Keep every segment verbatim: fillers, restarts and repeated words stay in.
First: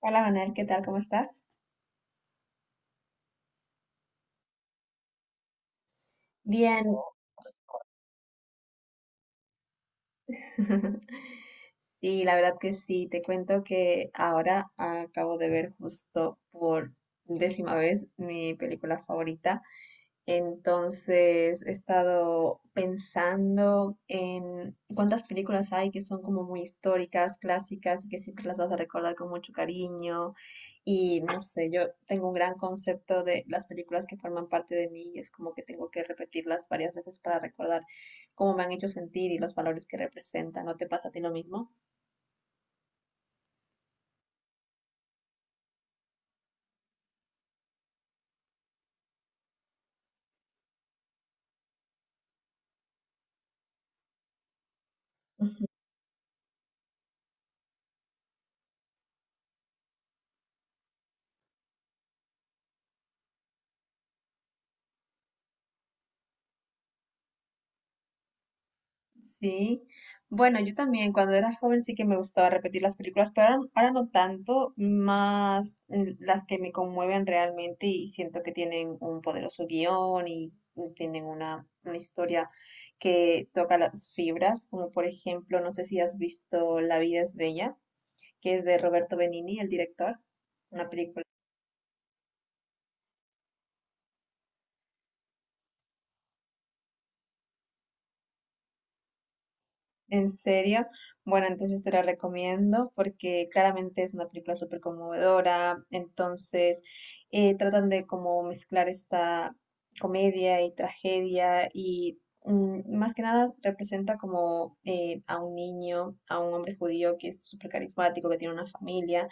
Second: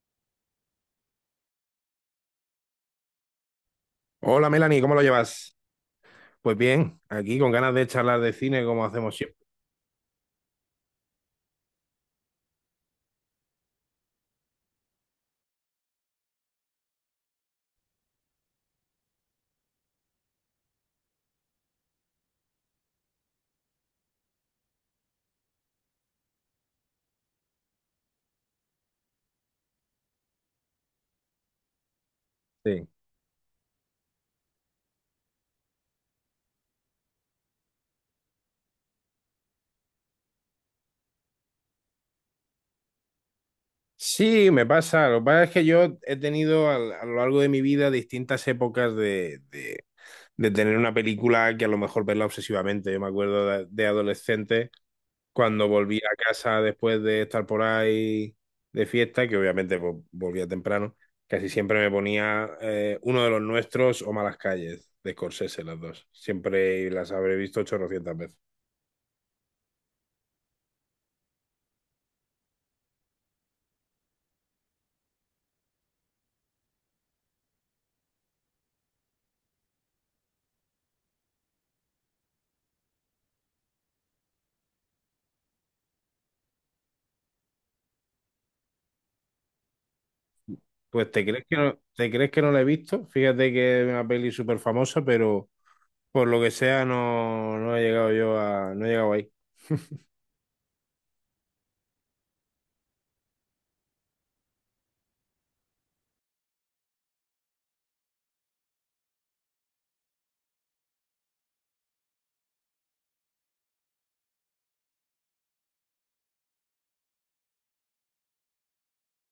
Hola Manuel, ¿qué tal? ¿Cómo estás? Hola Melanie, ¿cómo lo llevas? Pues Bien. bien, aquí con ganas de charlar de cine como hacemos siempre. Sí, la verdad que sí. Te cuento que ahora acabo de ver justo por décima vez mi película favorita. Entonces he estado pensando en cuántas películas hay que son como muy históricas, clásicas, y que siempre las vas a recordar con mucho cariño. Y no sé, yo tengo un gran Sí, concepto de las películas que forman parte de mí y es como que tengo que repetirlas varias veces para recordar cómo me han hecho sentir y los valores que representan. ¿No te pasa a ti lo mismo? sí, me pasa. Lo que pasa es que yo he tenido al- a, lo largo de mi vida distintas épocas de, de- de tener una película que a lo mejor verla obsesivamente. Yo me acuerdo de, de adolescente, cuando volví a casa después de estar por ahí de fiesta, que obviamente pues, volvía temprano, casi siempre me ponía eh, uno de los nuestros o Malas Calles, de Scorsese, las dos. Siempre las habré visto ochocientas veces. Sí, bueno, yo también cuando era joven sí que me gustaba repetir las películas, pero ahora, ahora no tanto, más mm, las que me conmueven realmente y siento que tienen un poderoso guión y y tienen una, una historia que toca las fibras, como por ejemplo, no sé si has visto La vida es bella, que es de Roberto Benigni, el director, una Pues te película. crees que no, te crees que no la he visto. Fíjate que es una peli súper famosa, pero por lo que sea no, no he llegado yo a, no he llegado ahí. ¿En serio? Bueno, entonces te la recomiendo porque claramente es una película súper conmovedora. Entonces eh, tratan de como mezclar esta comedia y tragedia y, mm, más que nada representa como eh, a un niño, a un hombre judío que es súper carismático, que tiene una familia.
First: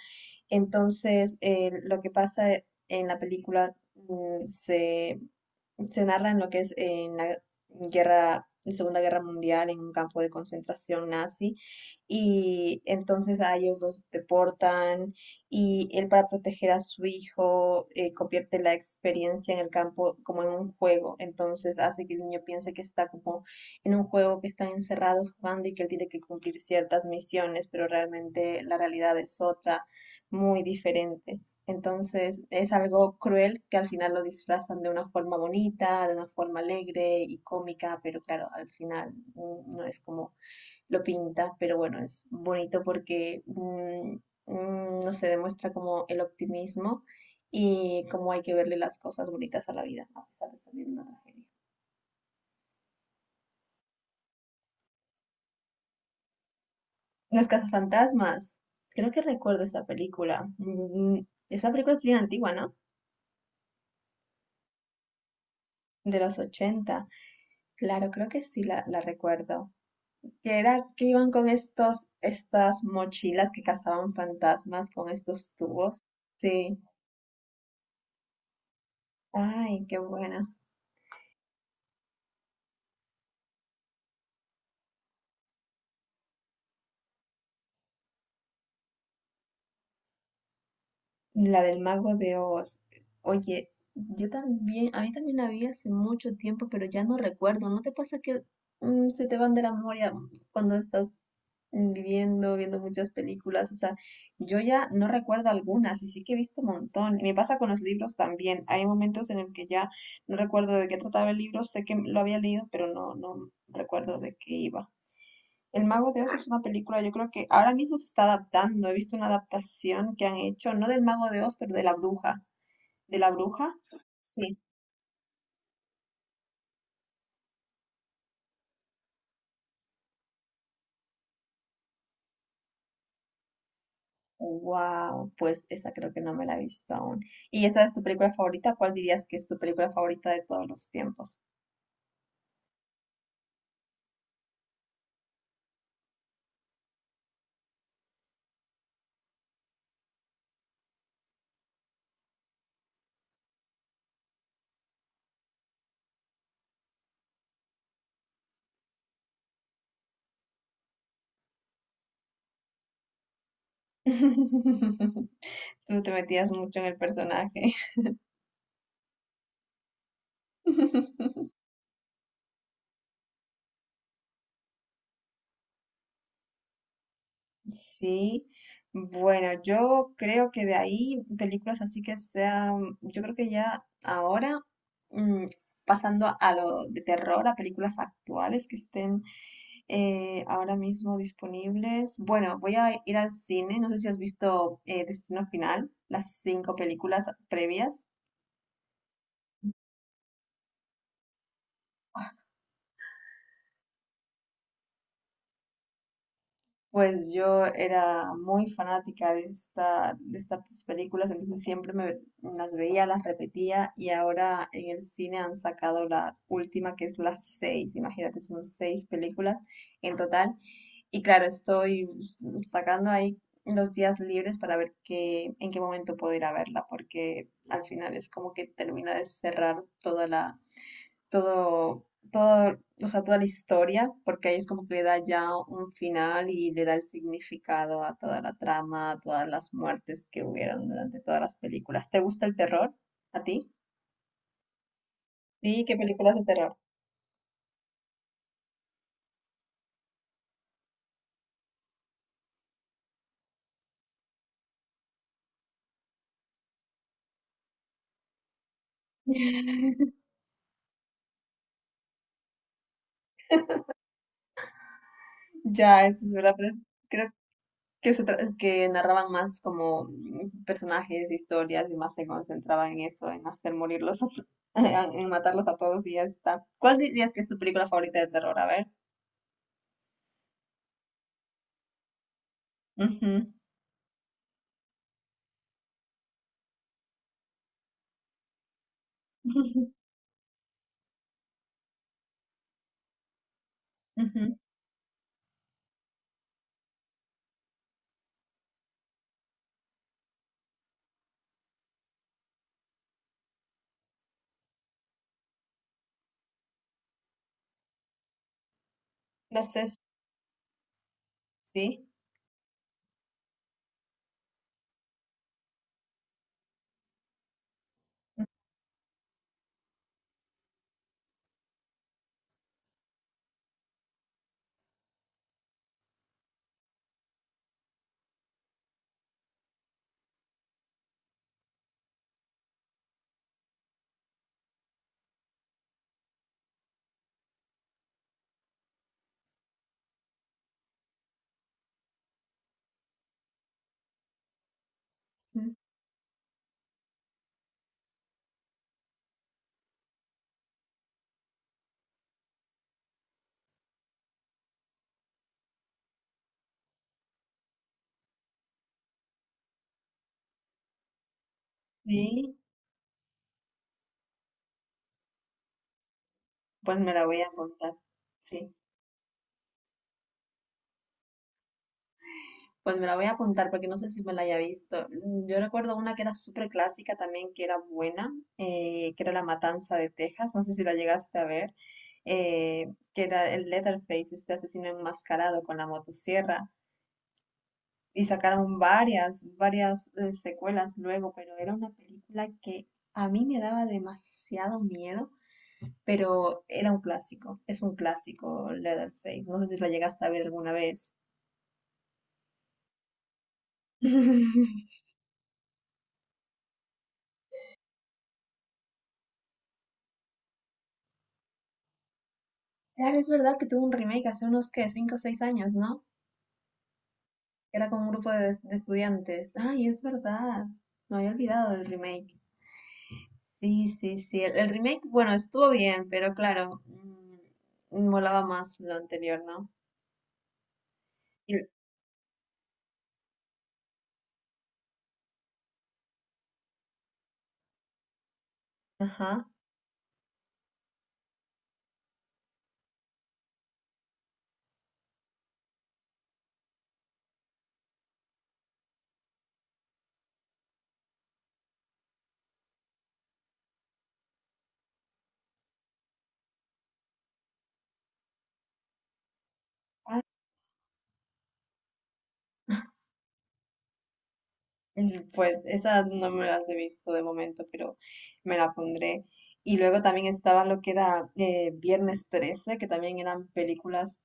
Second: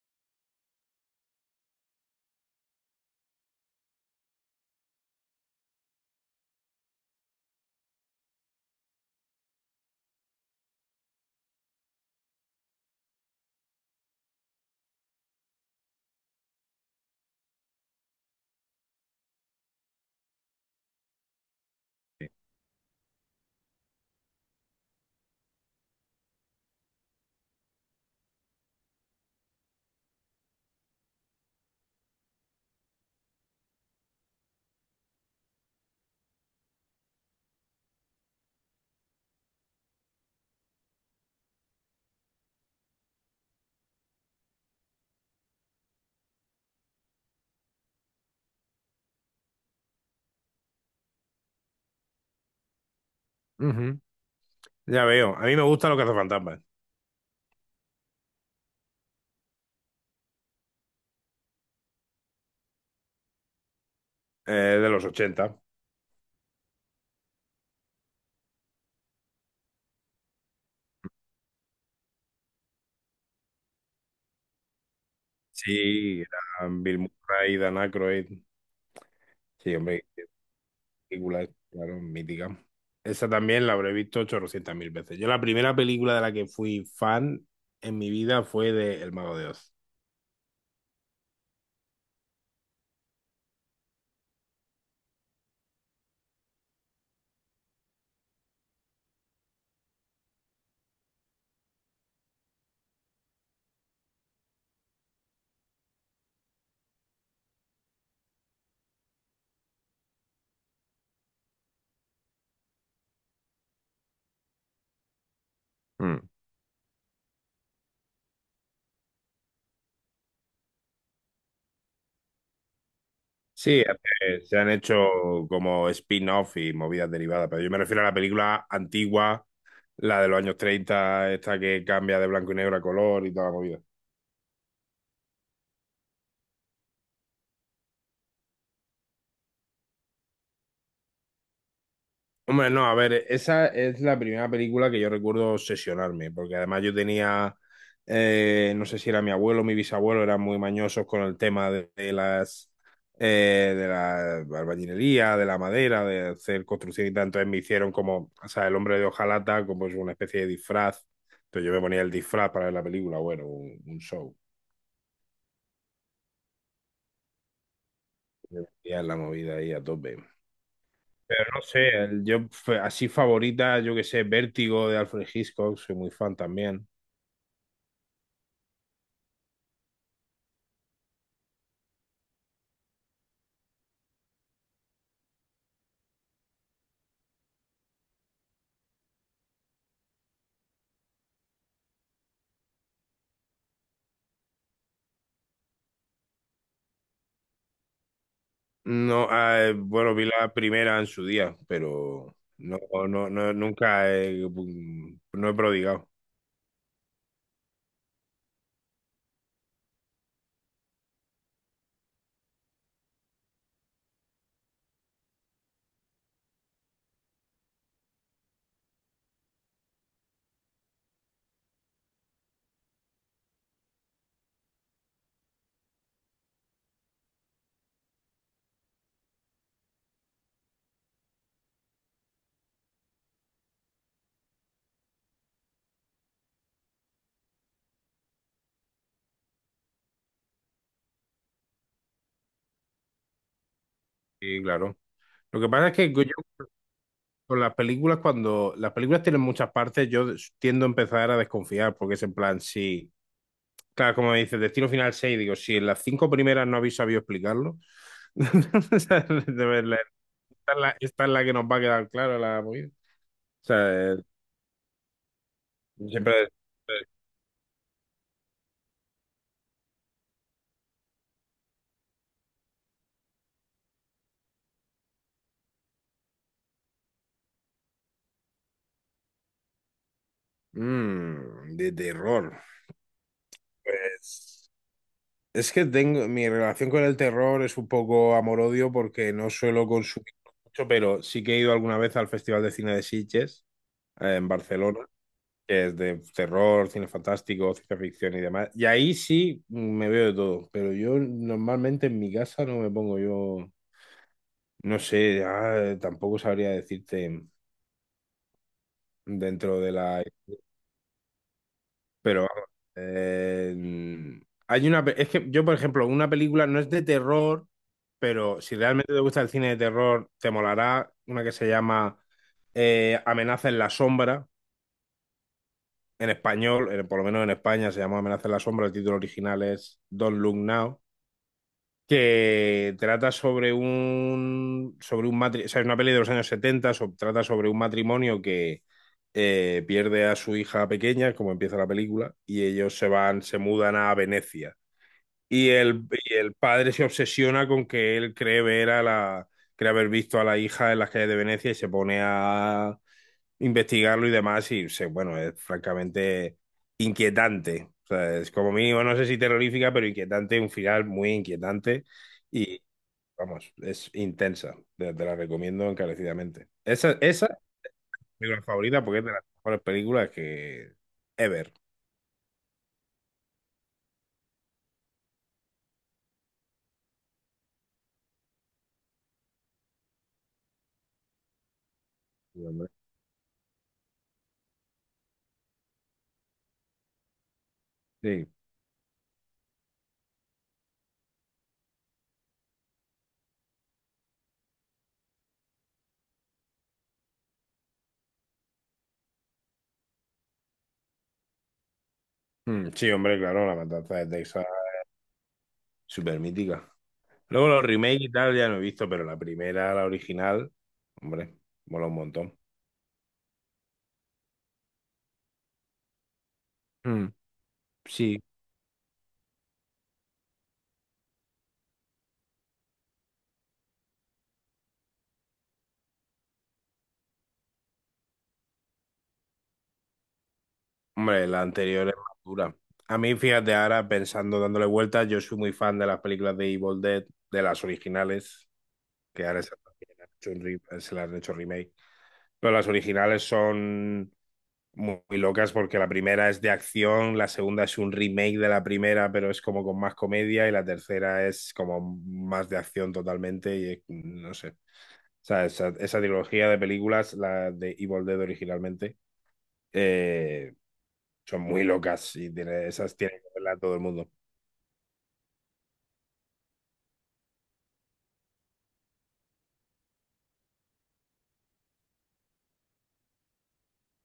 Entonces, eh, lo que pasa en la película, mm, se se narra en lo que es en la guerra, en Segunda Guerra Mundial, en un campo de concentración nazi, y entonces a ellos los deportan, y él, para proteger a su hijo, eh, convierte la experiencia en el campo como en un juego. Entonces hace que el niño piense que está como en un juego, que están encerrados jugando y que él tiene que cumplir ciertas misiones, pero realmente la realidad es otra, muy diferente. Entonces es algo cruel que al final lo disfrazan de una forma bonita, de una forma alegre y cómica, pero claro, al final, mm, no es como lo pinta, pero bueno, es bonito porque mm, mm, no se demuestra como el optimismo y cómo hay que verle las cosas bonitas a la vida, ¿no?, a pesar de estar viendo una tragedia. Ujú. Ya veo. A mí me gusta lo que hace Fantasmas. Las cazafantasmas, creo que recuerdo esa película. Mm, mm, Esa película es bien antigua, ¿no? Eh, de los ochenta. De los ochenta. Claro, creo que sí la, la recuerdo. Que era que iban con estos, estas mochilas que cazaban fantasmas con estos tubos. Sí, Sí, eran Bill Murray, Dan Aykroyd. Sí, ay, qué hombre, buena. película, claro, mítica. Esa también la habré visto 800.000 mil veces. Yo la primera película de la que fui fan en mi vida fue de El Mago de Oz. La del Mago de Oz. Oye, yo también, a mí también la vi hace mucho tiempo, pero ya no recuerdo. ¿No te pasa que, mm, se te van de la memoria cuando estás, mm, viviendo, viendo muchas películas? O sea, yo ya no recuerdo algunas y sí que he visto un montón. Y me pasa con los libros también. Hay momentos en el que ya no recuerdo de qué trataba el libro, sé que lo había leído, pero no, no recuerdo de qué iba. El Mago de Oz es una película, yo creo que ahora mismo se está adaptando. He visto una adaptación que han hecho, no del Mago de Oz, pero de la bruja. ¿De la bruja? Sí, eh, Sí. se han hecho como spin-off y movidas derivadas, pero yo me refiero a la película antigua, la de los años treinta, esta que cambia de blanco y negro a color y toda la movida. Wow, pues esa creo que no me la he visto aún. ¿Y esa es tu película favorita? ¿Cuál dirías que es tu película favorita de todos los tiempos? Hombre, no, a ver, esa es la primera película que yo recuerdo obsesionarme, porque además yo tenía, eh, no sé si era mi abuelo o mi bisabuelo, eran muy mañosos con el tema de, de las, eh, de la albañilería, de la madera, de hacer construcción y tal. Entonces me hicieron como, o sea, el hombre de hojalata, como es una especie de disfraz. Entonces yo me ponía el disfraz para ver la película, bueno, un, un show, Tú te metías mucho en el personaje. y en la movida ahí a tope. Pero no sé, el- yo f- así favorita, yo que sé, Vértigo de Alfred Hitchcock, soy muy fan también. Sí. Bueno, yo creo que de ahí películas así que sean, yo creo que ya ahora, mm, pasando a lo de terror, a películas actuales que estén eh, ahora mismo disponibles. Bueno, voy a ir al cine. No sé si has visto, eh, Destino Final, las cinco películas previas. No, ah, eh, bueno, vi la primera en su día, pero no, no, no, nunca he, mm, no he prodigado. Pues yo era muy fanática de esta, de estas películas, entonces siempre me las veía, las repetía, y ahora en el cine han sacado la última, que es las seis. Imagínate, son seis películas en total. Y claro, estoy sacando ahí los días libres para ver qué, en qué momento puedo ir a verla, porque al final es como que termina de cerrar toda la, todo, todo, o sea, toda la historia, porque ahí es como que le da ya un final y le da el significado a toda la trama, a todas las muertes que hubieron durante todas las películas. ¿Te gusta el terror? ¿A ti? Sí, claro. Lo que Sí, pasa es ¿qué que yo películas de terror? con las películas, cuando las películas tienen muchas partes, yo tiendo a empezar a desconfiar, porque es en plan, sí, claro, como dices, Destino Final seis digo, si en las cinco primeras no habéis sabido explicarlo, o sea, de verdad, esta es la, esta es la que nos va a quedar clara la movida. O sea, eh, Ya, eso es siempre... verdad, pero es- eh, creo que, se tra- que narraban más como, mm, personajes, historias, y más se concentraban en eso, en hacer morirlos, a to- en matarlos a todos y ya está. ¿Cuál dirías que es tu película favorita de terror? A ver. mm, de terror. Ujú. Pues. Es que tengo, mi relación con el terror es un poco amor-odio porque no suelo consumir mucho, pero sí que he ido alguna vez al Festival de Cine de Sitges, eh, en Ujú. Barcelona, que es de terror, cine fantástico, ciencia ficción y demás. Y ahí sí me veo de todo, pero yo normalmente en mi casa no me pongo yo, no sé, ah, tampoco sabría decirte Los dentro de es, la. sí. Pero vamos, eh, hay una, pe- es que yo, por ejemplo, una película no es de terror, pero si realmente te gusta el cine de terror, te molará una que se llama eh, Amenaza en la sombra, en español, eh, por lo menos en España se llama Amenaza en la sombra, el título original es Don't Look Now, que trata sobre un, sobre un matrimonio, o sea, es una peli de los años setenta. So- trata sobre un matrimonio que eh, pierde a su hija pequeña, como empieza la película, y ellos se van, se mudan a Venecia. Y Ujú. el, y el padre se obsesiona con que él cree ver a la, cree haber visto a la hija en las calles de Venecia y se pone a investigarlo y demás. Y se- bueno, es francamente inquietante. O sea, es como mínimo, no sé si terrorífica, pero inquietante, un final muy inquietante. Sí, Y vamos, es intensa. Te, te la recomiendo encarecidamente. pues me Esa, la voy Esa a es apuntar. mi película Sí, favorita porque es de las mejores películas que ever. pues me la voy a apuntar porque no sé si me la haya visto. Mm, Yo recuerdo una que era súper clásica también, que era buena, eh, que era La Matanza de Texas. No sé si la llegaste a ver. Sí, eh, hombre. que era el Leatherface, este asesino enmascarado con la motosierra. Y Sí, sacaron varias, varias eh, secuelas luego, pero era una película que a mí me daba demasiado miedo, pero era un clásico, es un clásico Leatherface. No sé si la llegaste a ver alguna vez. mm, sí, hombre, claro, La Matanza de Texas, súper mítica. Luego los remakes y tal ya no he visto, pero la primera, la original, hombre, mola un montón. Claro, es verdad que tuvo un remake hace unos, ¿qué?, cinco o seis años, ¿no? Mm, Era como un grupo sí. de, de estudiantes. Ay, es verdad. Me había olvidado del remake. Sí, sí, sí. El, el remake, bueno, estuvo bien, pero claro, mm, molaba más lo anterior, ¿no? Hombre, la Y- anterior es más dura. A mí, fíjate, ahora pensando, dándole vueltas, yo soy muy fan de las películas de Evil Dead, de las originales, que Ajá. ahora se, se las han hecho remake. Pero las originales son muy, muy locas porque la primera es de acción, la segunda es un remake de la primera, pero es como con más comedia y la tercera es como más de acción totalmente y eh, no sé. O sea, esa, esa trilogía de películas, la de Evil Dead originalmente, eh, son muy locas y tiene, esas tiene que verla todo el mundo. Mm, pues esas no me las he visto de momento, pero me la pondré. Y luego también estaba lo que era, eh, Viernes trece, que también eran películas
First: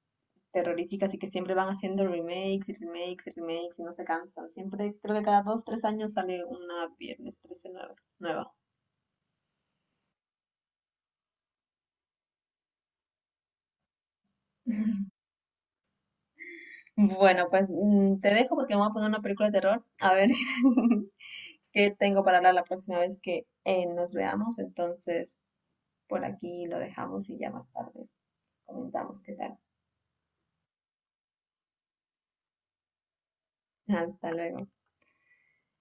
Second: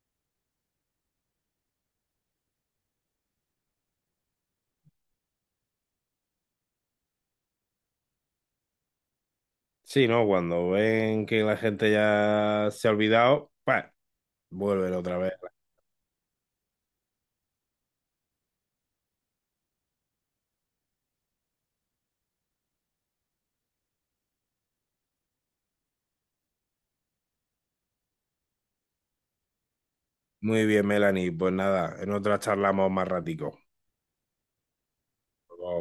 terroríficas y que siempre van haciendo remakes y remakes y remakes y no se cansan. Siempre, creo que cada dos, tres años sale una Viernes trece nueva. Nueva. Sí, ¿no? Cuando ven que la gente ya se ha olvidado, pues vuelven otra vez. Bueno, pues mm, te dejo porque me voy a poner una película de terror. A ver qué tengo para hablar la próxima vez que, eh, nos veamos. Entonces, por aquí lo dejamos y ya más tarde comentamos qué tal. Muy bien, Melanie. Pues nada, en otra charlamos más ratico. Hasta luego.